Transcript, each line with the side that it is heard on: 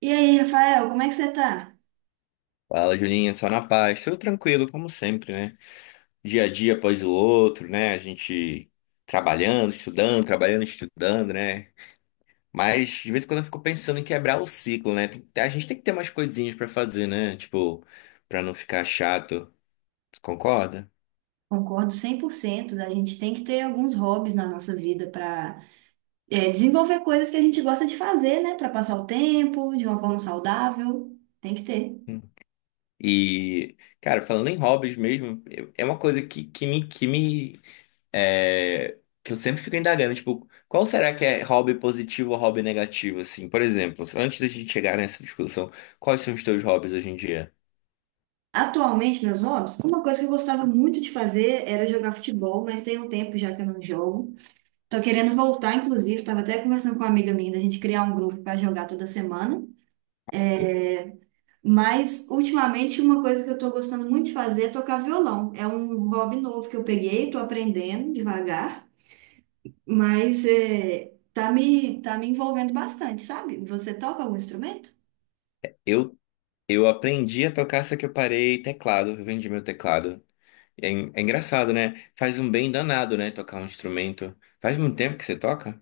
right: E aí, Rafael, como é que você tá?
left: Fala, Julinho, só na paz, tudo tranquilo, como sempre, né? Dia a dia após o outro, né? A gente trabalhando, estudando, né? Mas de vez em quando eu fico pensando em quebrar o ciclo, né? A gente tem que ter umas coisinhas pra fazer, né? Tipo, pra não ficar chato. Tu concorda?
right: Concordo 100%. A gente tem que ter alguns hobbies na nossa vida para desenvolver coisas que a gente gosta de fazer, né? Para passar o tempo de uma forma saudável, tem que ter.
left: Hum. E, cara, falando em hobbies mesmo, é uma coisa que eu sempre fico indagando, tipo, qual será que é hobby positivo ou hobby negativo, assim? Por exemplo, antes da gente chegar nessa discussão, quais são os teus hobbies hoje em dia?
right: Atualmente, meus hobbies, uma coisa que eu gostava muito de fazer era jogar futebol, mas tem um tempo já que eu não jogo. Tô querendo voltar, inclusive, estava até conversando com uma amiga minha da gente criar um grupo para jogar toda semana. É, Mas, ultimamente, uma coisa que eu tô gostando muito de fazer é tocar violão. É um hobby novo que eu peguei, tô aprendendo devagar, mas tá me envolvendo bastante, sabe? Você toca algum instrumento?
left: Eu, eu aprendi a tocar, só que eu parei teclado, eu vendi meu teclado. É, é engraçado, né? Faz um bem danado, né? Tocar um instrumento. Faz muito tempo que você toca?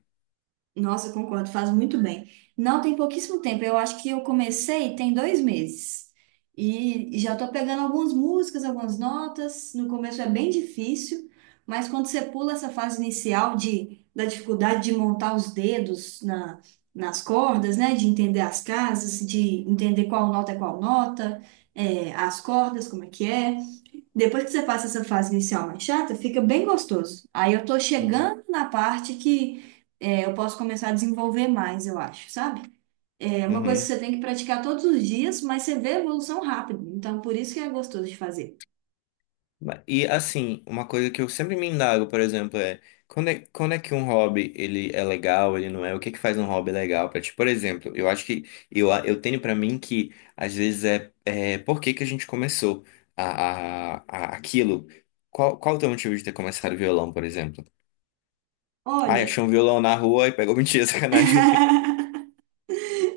right: Nossa, eu concordo, faz muito bem. Não, tem pouquíssimo tempo. Eu acho que eu comecei tem dois meses. E já estou pegando algumas músicas, algumas notas. No começo é bem difícil, mas quando você pula essa fase inicial da dificuldade de montar os dedos nas cordas, né? De entender as casas, de entender qual nota é qual nota, as cordas, como é que é. Depois que você passa essa fase inicial mais chata, fica bem gostoso. Aí eu tô
left: Uhum.
right: chegando na parte que eu posso começar a desenvolver mais, eu acho, sabe? É uma coisa que
left: Uhum.
right: você tem que praticar todos os dias, mas você vê a evolução rápido. Então, por isso que é gostoso de fazer.
left: E assim, uma coisa que eu sempre me indago, por exemplo, é quando é que um hobby ele é legal, ele não é? O que é que faz um hobby legal pra ti? Por exemplo, eu acho que eu tenho pra mim que às vezes é por que que a gente começou aquilo? Qual o teu motivo de ter começado violão, por exemplo? Ah,
right: Olha,
left: achou um violão na rua e pegou mentira, sacanagem.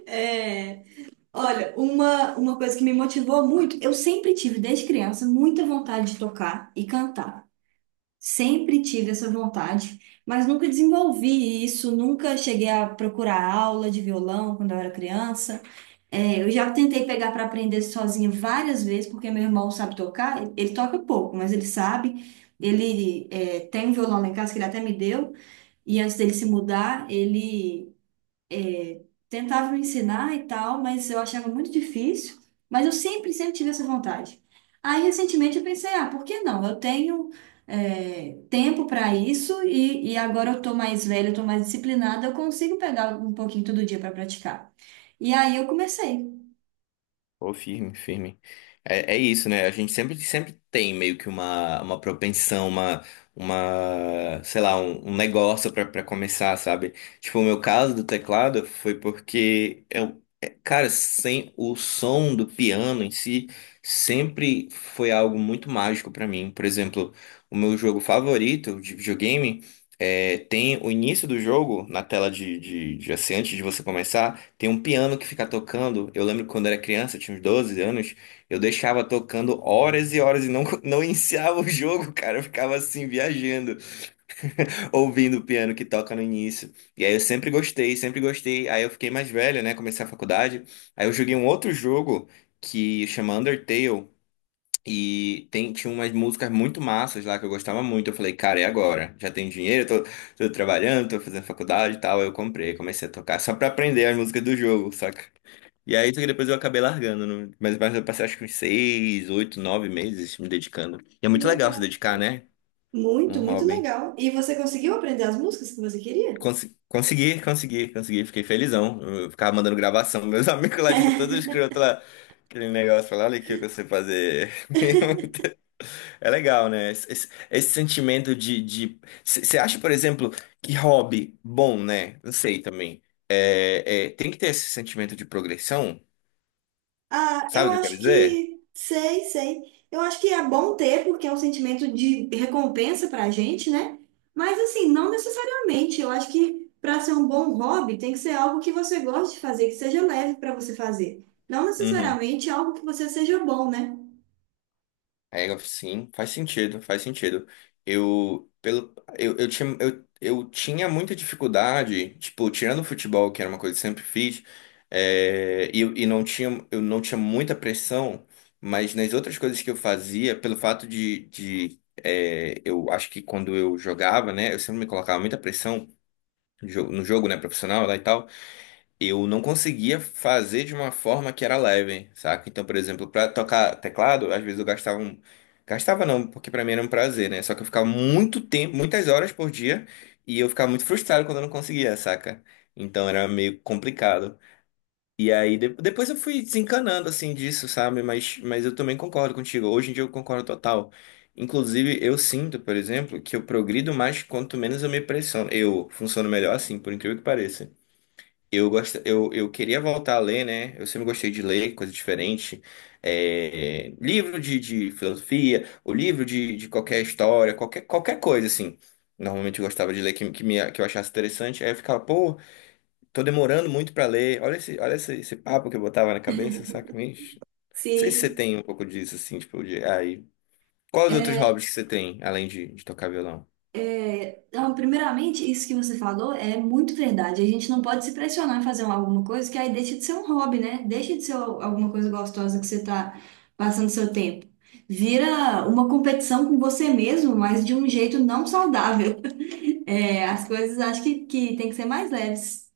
right: é, olha, uma coisa que me motivou muito, eu sempre tive, desde criança, muita vontade de tocar e cantar. Sempre tive essa vontade, mas nunca desenvolvi isso, nunca cheguei a procurar aula de violão quando eu era criança. É, eu já tentei pegar para aprender sozinha várias vezes, porque meu irmão sabe tocar. Ele toca pouco, mas ele sabe. Tem um violão lá em casa que ele até me deu. E antes dele se mudar, ele tentava me ensinar e tal, mas eu achava muito difícil. Mas eu sempre, sempre tive essa vontade. Aí, recentemente, eu pensei, ah, por que não? Eu tenho tempo para isso e agora eu tô mais velha, eu tô mais disciplinada, eu consigo pegar um pouquinho todo dia para praticar. E aí eu comecei.
left: Pô, firme, firme. É, é isso, né? A gente sempre, sempre tem meio que uma propensão, sei lá, um negócio pra pra começar, sabe? Tipo, o meu caso do teclado foi porque eu, é, cara, sem o som do piano em si, sempre foi algo muito mágico pra mim. Por exemplo, o meu jogo favorito de videogame é, tem o início do jogo na tela de assim, antes de você começar. Tem um piano que fica tocando. Eu lembro que quando eu era criança, eu tinha uns 12 anos, eu deixava tocando horas e horas e não, não iniciava o jogo, cara. Eu ficava assim, viajando, ouvindo o piano que toca no início. E aí eu sempre gostei, sempre gostei. Aí eu fiquei mais velho, né? Comecei a faculdade. Aí eu joguei um outro jogo que chama Undertale. Tinha umas músicas muito massas lá que eu gostava muito. Eu falei, cara, é agora? Já tenho dinheiro, tô, tô trabalhando, tô fazendo faculdade e tal. Aí eu comprei, comecei a tocar só pra aprender as músicas do jogo, saca? E aí, só que depois eu acabei largando, né? Mas eu passei acho que uns 6, 8, 9 meses me dedicando. E é muito legal se
right: Legal.
left: dedicar, né? Um
right: Muito, muito
left: hobby.
right: legal. E você conseguiu aprender as músicas que você queria?
left: Consegui. Fiquei felizão. Eu ficava mandando gravação. Meus amigos lá, tipo, todos escrotos lá. Aquele negócio lá, olha aqui o que eu sei fazer. É legal, né? Esse sentimento de. Você acha, por exemplo, que hobby bom, né? Não sei também. É, é, tem que ter esse sentimento de progressão.
right: Ah,
left: Sabe
right: eu
left: o que eu quero
right: acho
left: dizer?
right: que sei, sei. Eu acho que é bom ter, porque é um sentimento de recompensa pra gente, né? Mas assim, não necessariamente. Eu acho que para ser um bom hobby, tem que ser algo que você goste de fazer, que seja leve para você fazer. Não
left: Uhum.
right: necessariamente algo que você seja bom, né?
left: Sim, faz sentido, faz sentido. Eu, pelo, eu tinha muita dificuldade, tipo, tirando o futebol, que era uma coisa que eu sempre fiz, é, e não tinha, eu não tinha muita pressão, mas nas outras coisas que eu fazia, pelo fato eu acho que quando eu jogava, né, eu sempre me colocava muita pressão no jogo, né, profissional lá e tal, eu não conseguia fazer de uma forma que era leve, saca? Então, por exemplo, pra tocar teclado, às vezes eu gastava um... Gastava não, porque pra mim era um prazer, né? Só que eu ficava muito tempo, muitas horas por dia, e eu ficava muito frustrado quando eu não conseguia, saca? Então era meio complicado. Depois eu fui desencanando assim disso, sabe? Mas eu também concordo contigo. Hoje em dia eu concordo total. Inclusive, eu sinto, por exemplo, que eu progrido mais quanto menos eu me pressiono. Eu funciono melhor assim, por incrível que pareça. Eu queria voltar a ler, né? Eu sempre gostei de ler coisa diferente. É, livro de filosofia, o livro de qualquer história, qualquer, qualquer coisa, assim. Normalmente eu gostava de ler que eu achasse interessante. Aí eu ficava, pô, tô demorando muito pra ler. Olha esse, esse papo que eu botava na cabeça, saca? Não sei se você
right: Sim.
left: tem um pouco disso, assim, tipo, de. Aí. Quais outros hobbies que você tem, além de tocar violão?
right: Então, primeiramente, isso que você falou é muito verdade. A gente não pode se pressionar a fazer alguma coisa que aí deixa de ser um hobby, né? Deixa de ser alguma coisa gostosa que você está passando seu tempo. Vira uma competição com você mesmo, mas de um jeito não saudável. É, as coisas acho que tem que ser mais leves.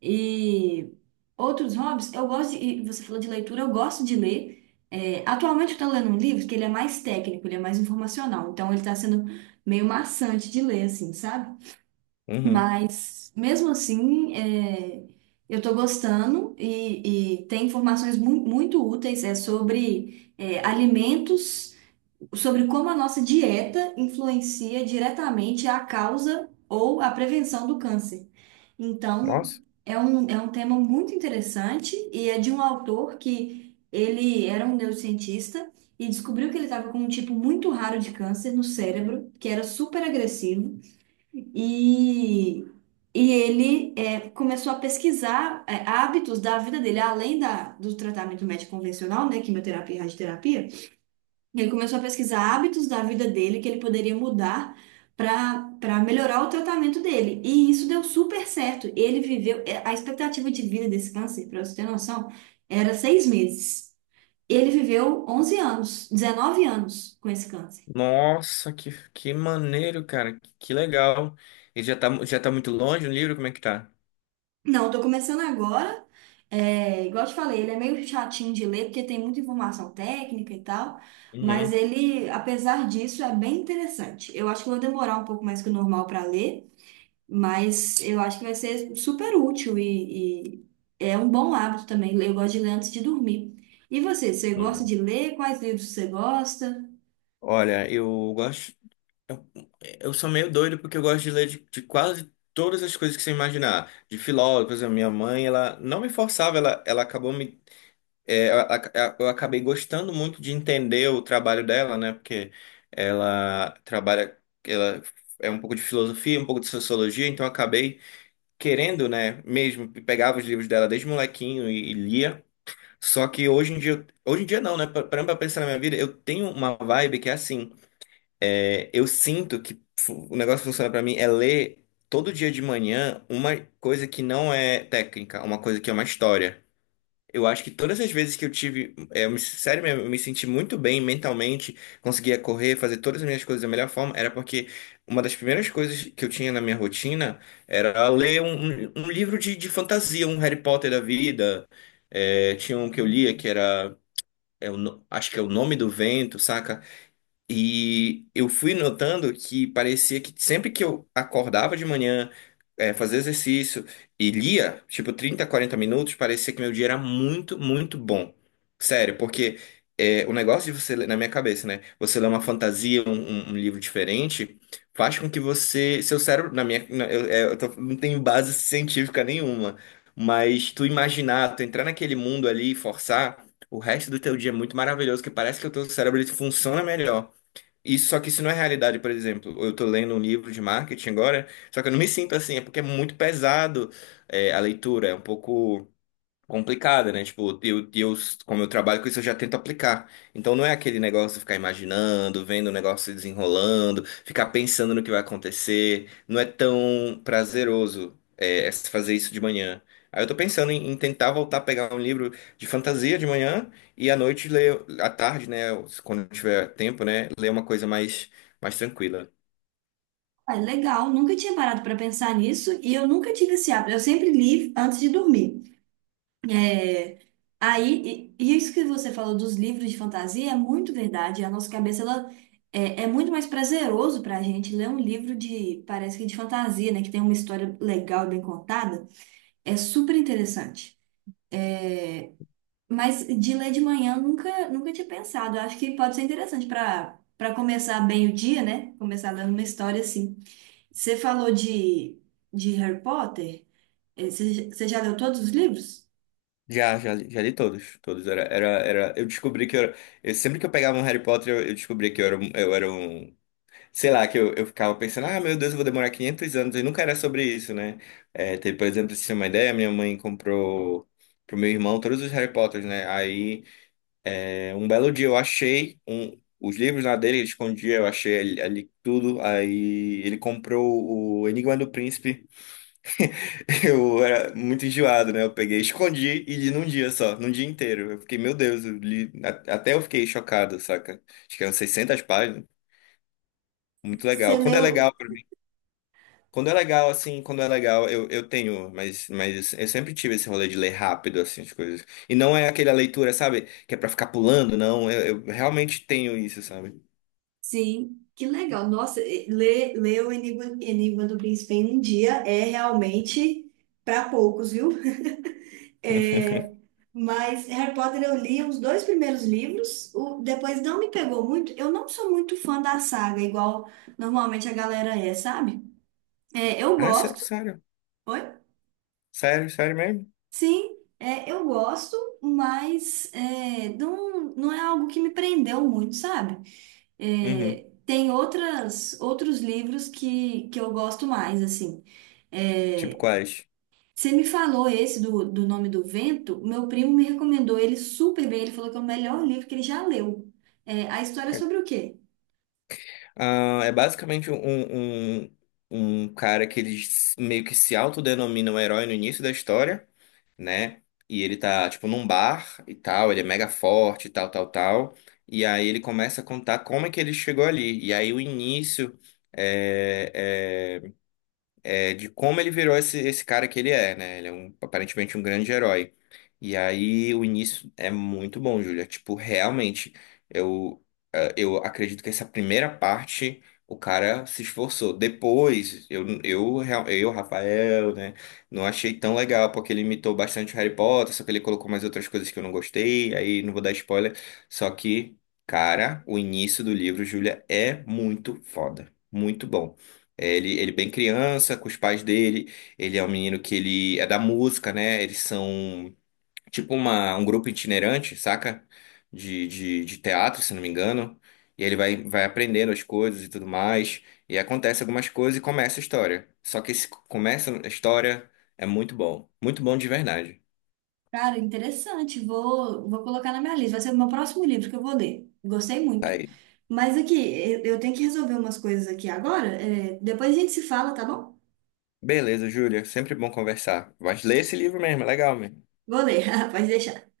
right: E outros hobbies, eu gosto, de, e você falou de leitura, eu gosto de ler. É, atualmente eu estou lendo um livro que ele é mais técnico, ele é mais informacional, então ele está sendo meio maçante de ler, assim, sabe?
left: Uhum.
right: Mas, mesmo assim, eu estou gostando e tem informações muito úteis sobre alimentos, sobre como a nossa dieta influencia diretamente a causa ou a prevenção do câncer. Então,
left: Nossa.
right: é um tema muito interessante e é de um autor que ele era um neurocientista e descobriu que ele estava com um tipo muito raro de câncer no cérebro, que era super agressivo. E, e ele começou a pesquisar hábitos da vida dele, além do tratamento médico convencional, né, quimioterapia e radioterapia. Ele começou a pesquisar hábitos da vida dele que ele poderia mudar para melhorar o tratamento dele. E isso deu super certo. Ele viveu, a expectativa de vida desse câncer, para você ter noção, era seis meses. Ele viveu 11 anos, 19 anos com esse câncer.
left: Nossa, que maneiro, cara. Que legal. Ele já tá, já tá muito longe o livro? Como é que tá?
right: Não, eu tô começando agora. É, igual eu te falei, ele é meio chatinho de ler, porque tem muita informação técnica e tal, mas
left: Uhum.
right: ele, apesar disso, é bem interessante. Eu acho que eu vou demorar um pouco mais que o normal para ler, mas eu acho que vai ser super útil e é um bom hábito também. Eu gosto de ler antes de dormir. Você gosta
left: Uhum.
right: de ler? Quais livros você gosta?
left: Olha, eu gosto. Eu, eu sou meio doido porque eu gosto de ler de quase todas as coisas que você imaginar. De filósofos, a minha mãe, ela não me forçava, ela acabou me. É, eu acabei gostando muito de entender o trabalho dela, né? Porque ela trabalha. Ela é um pouco de filosofia, um pouco de sociologia, então eu acabei. Querendo, né, mesmo, pegava os livros dela desde molequinho e lia. Só que hoje em dia, hoje em dia não, né? Parando pra pensar na minha vida, eu tenho uma vibe que é assim, é, eu sinto que o negócio que funciona pra mim é ler todo dia de manhã uma coisa que não é técnica, uma coisa que é uma história. Eu acho que todas as vezes que eu tive, é, sério mesmo, eu me senti muito bem mentalmente, conseguia correr, fazer todas as minhas coisas da melhor forma, era porque uma das primeiras coisas que eu tinha na minha rotina era ler um livro de fantasia, um Harry Potter da vida. É, tinha um que eu lia que era, é o acho que é O Nome do Vento, saca? E eu fui notando que parecia que sempre que eu acordava de manhã, fazia exercício e lia, tipo 30, 40 minutos, parecia que meu dia era muito, muito bom. Sério, porque o negócio de você, na minha cabeça, né? Você ler uma fantasia, um livro diferente, faz com que você, seu cérebro, na minha, na- eu, eh, eu tô- não tenho base científica nenhuma, mas tu imaginar, tu entrar naquele mundo ali e forçar, o resto do teu dia é muito maravilhoso, que parece que o teu cérebro ele funciona melhor. Isso, só que isso não é realidade, por exemplo. Eu tô lendo um livro de marketing agora, só que eu não me sinto assim, é porque é muito pesado, é, a leitura, é um pouco complicada, né? Tipo, como eu trabalho com isso, eu já tento aplicar. Então não é aquele negócio de ficar imaginando, vendo o negócio se desenrolando, ficar pensando no que vai acontecer. Não é tão prazeroso é fazer isso de manhã. Aí eu tô pensando em tentar voltar a pegar um livro de fantasia de manhã e à noite ler, à tarde, né? Quando tiver tempo, né? Ler uma coisa mais, mais tranquila.
right: Ah, legal, nunca tinha parado para pensar nisso e eu nunca tive esse hábito. Eu sempre li antes de dormir. É, Aí, e isso que você falou dos livros de fantasia é muito verdade. A nossa cabeça, ela é muito mais prazeroso pra gente ler um livro de, parece que de fantasia, né? Que tem uma história legal, bem contada. É super interessante. Mas de ler de manhã, eu nunca, nunca tinha pensado. Eu acho que pode ser interessante para começar bem o dia, né? Começar lendo uma história assim. Você falou de, de Harry Potter. Você já leu todos os livros?
left: Já li todos, todos. Era, eu descobri que eu era, sempre que eu pegava um Harry Potter, eu descobri que eu era, eu era sei lá, eu ficava pensando, ah, meu Deus, eu vou demorar 500 anos, e nunca era sobre isso, né? É, teve, por exemplo, se você tem uma ideia, minha mãe comprou pro meu irmão todos os Harry Potters, né? Aí, é, um belo dia eu achei os livros lá dele, ele escondia, eu achei ali, ali tudo, aí ele comprou o Enigma do Príncipe, eu era muito enjoado, né? Eu peguei, escondi e li num dia só, num dia inteiro. Eu fiquei, meu Deus, eu li, até eu fiquei chocado, saca? Acho que eram 600 páginas, muito
right: Você
left: legal.
right: leu.
left: Quando é legal, assim, quando é legal, eu tenho, mas eu sempre tive esse rolê de ler rápido, assim, as coisas. E não é aquela leitura, sabe, que é pra ficar pulando, não. Eu realmente tenho isso, sabe?
right: Sim, que legal. Nossa, ler, ler o Enigma, Enigma do Príncipe em um dia é realmente para poucos, viu? É, mas Harry Potter eu li os dois primeiros livros, o, depois não me pegou muito. Eu não sou muito fã da saga, igual normalmente a galera é, sabe? É, eu
left: Ah, sério,
right: gosto.
left: sério.
right: Oi?
left: Sério, sério mesmo?
right: Sim, é, eu gosto, não, não é algo que me prendeu muito, sabe?
left: Uhum.
right: É, tem outras, outros livros que eu gosto mais, assim.
left: Tipo
right: É,
left: quais?
right: você me falou esse do Nome do Vento, meu primo me recomendou ele super bem, ele falou que é o melhor livro que ele já leu. É, a história é sobre o quê?
left: Ah, é basicamente um cara que ele meio que se autodenomina um herói no início da história, né? E ele tá, tipo, num bar e tal, ele é mega forte, e tal, tal, tal. E aí ele começa a contar como é que ele chegou ali. E aí o início eh, eh, de como ele virou esse cara que ele é, né? Ele é um, aparentemente um grande herói. E aí o início é muito bom, Júlia. Tipo, realmente, eu, eu acredito que essa primeira parte o cara se esforçou. Depois, eu, Rafael, né? Não achei tão legal, porque ele imitou bastante Harry Potter, só que ele colocou mais outras coisas que eu não gostei. Aí não vou dar spoiler. Só que, cara, o início do livro, Júlia, é muito foda. Muito bom. Ele é bem criança, com os pais dele. Ele é um menino que ele é da música, né? Eles são tipo uma, um grupo itinerante, saca? De teatro, se não me engano. E ele vai aprendendo as coisas e tudo mais. E acontece algumas coisas e começa a história. Só que esse começa a história é muito bom. Muito bom de verdade.
right: Cara, interessante, vou, vou colocar na minha lista, vai ser o meu próximo livro que eu vou ler. Gostei
left: Tá
right: muito.
left: aí.
right: Mas aqui, eu tenho que resolver umas coisas aqui agora, é, depois a gente se fala, tá bom?
left: Beleza, Júlia. Sempre bom conversar. Mas lê esse livro mesmo, é legal mesmo.
right: Vou ler, pode deixar.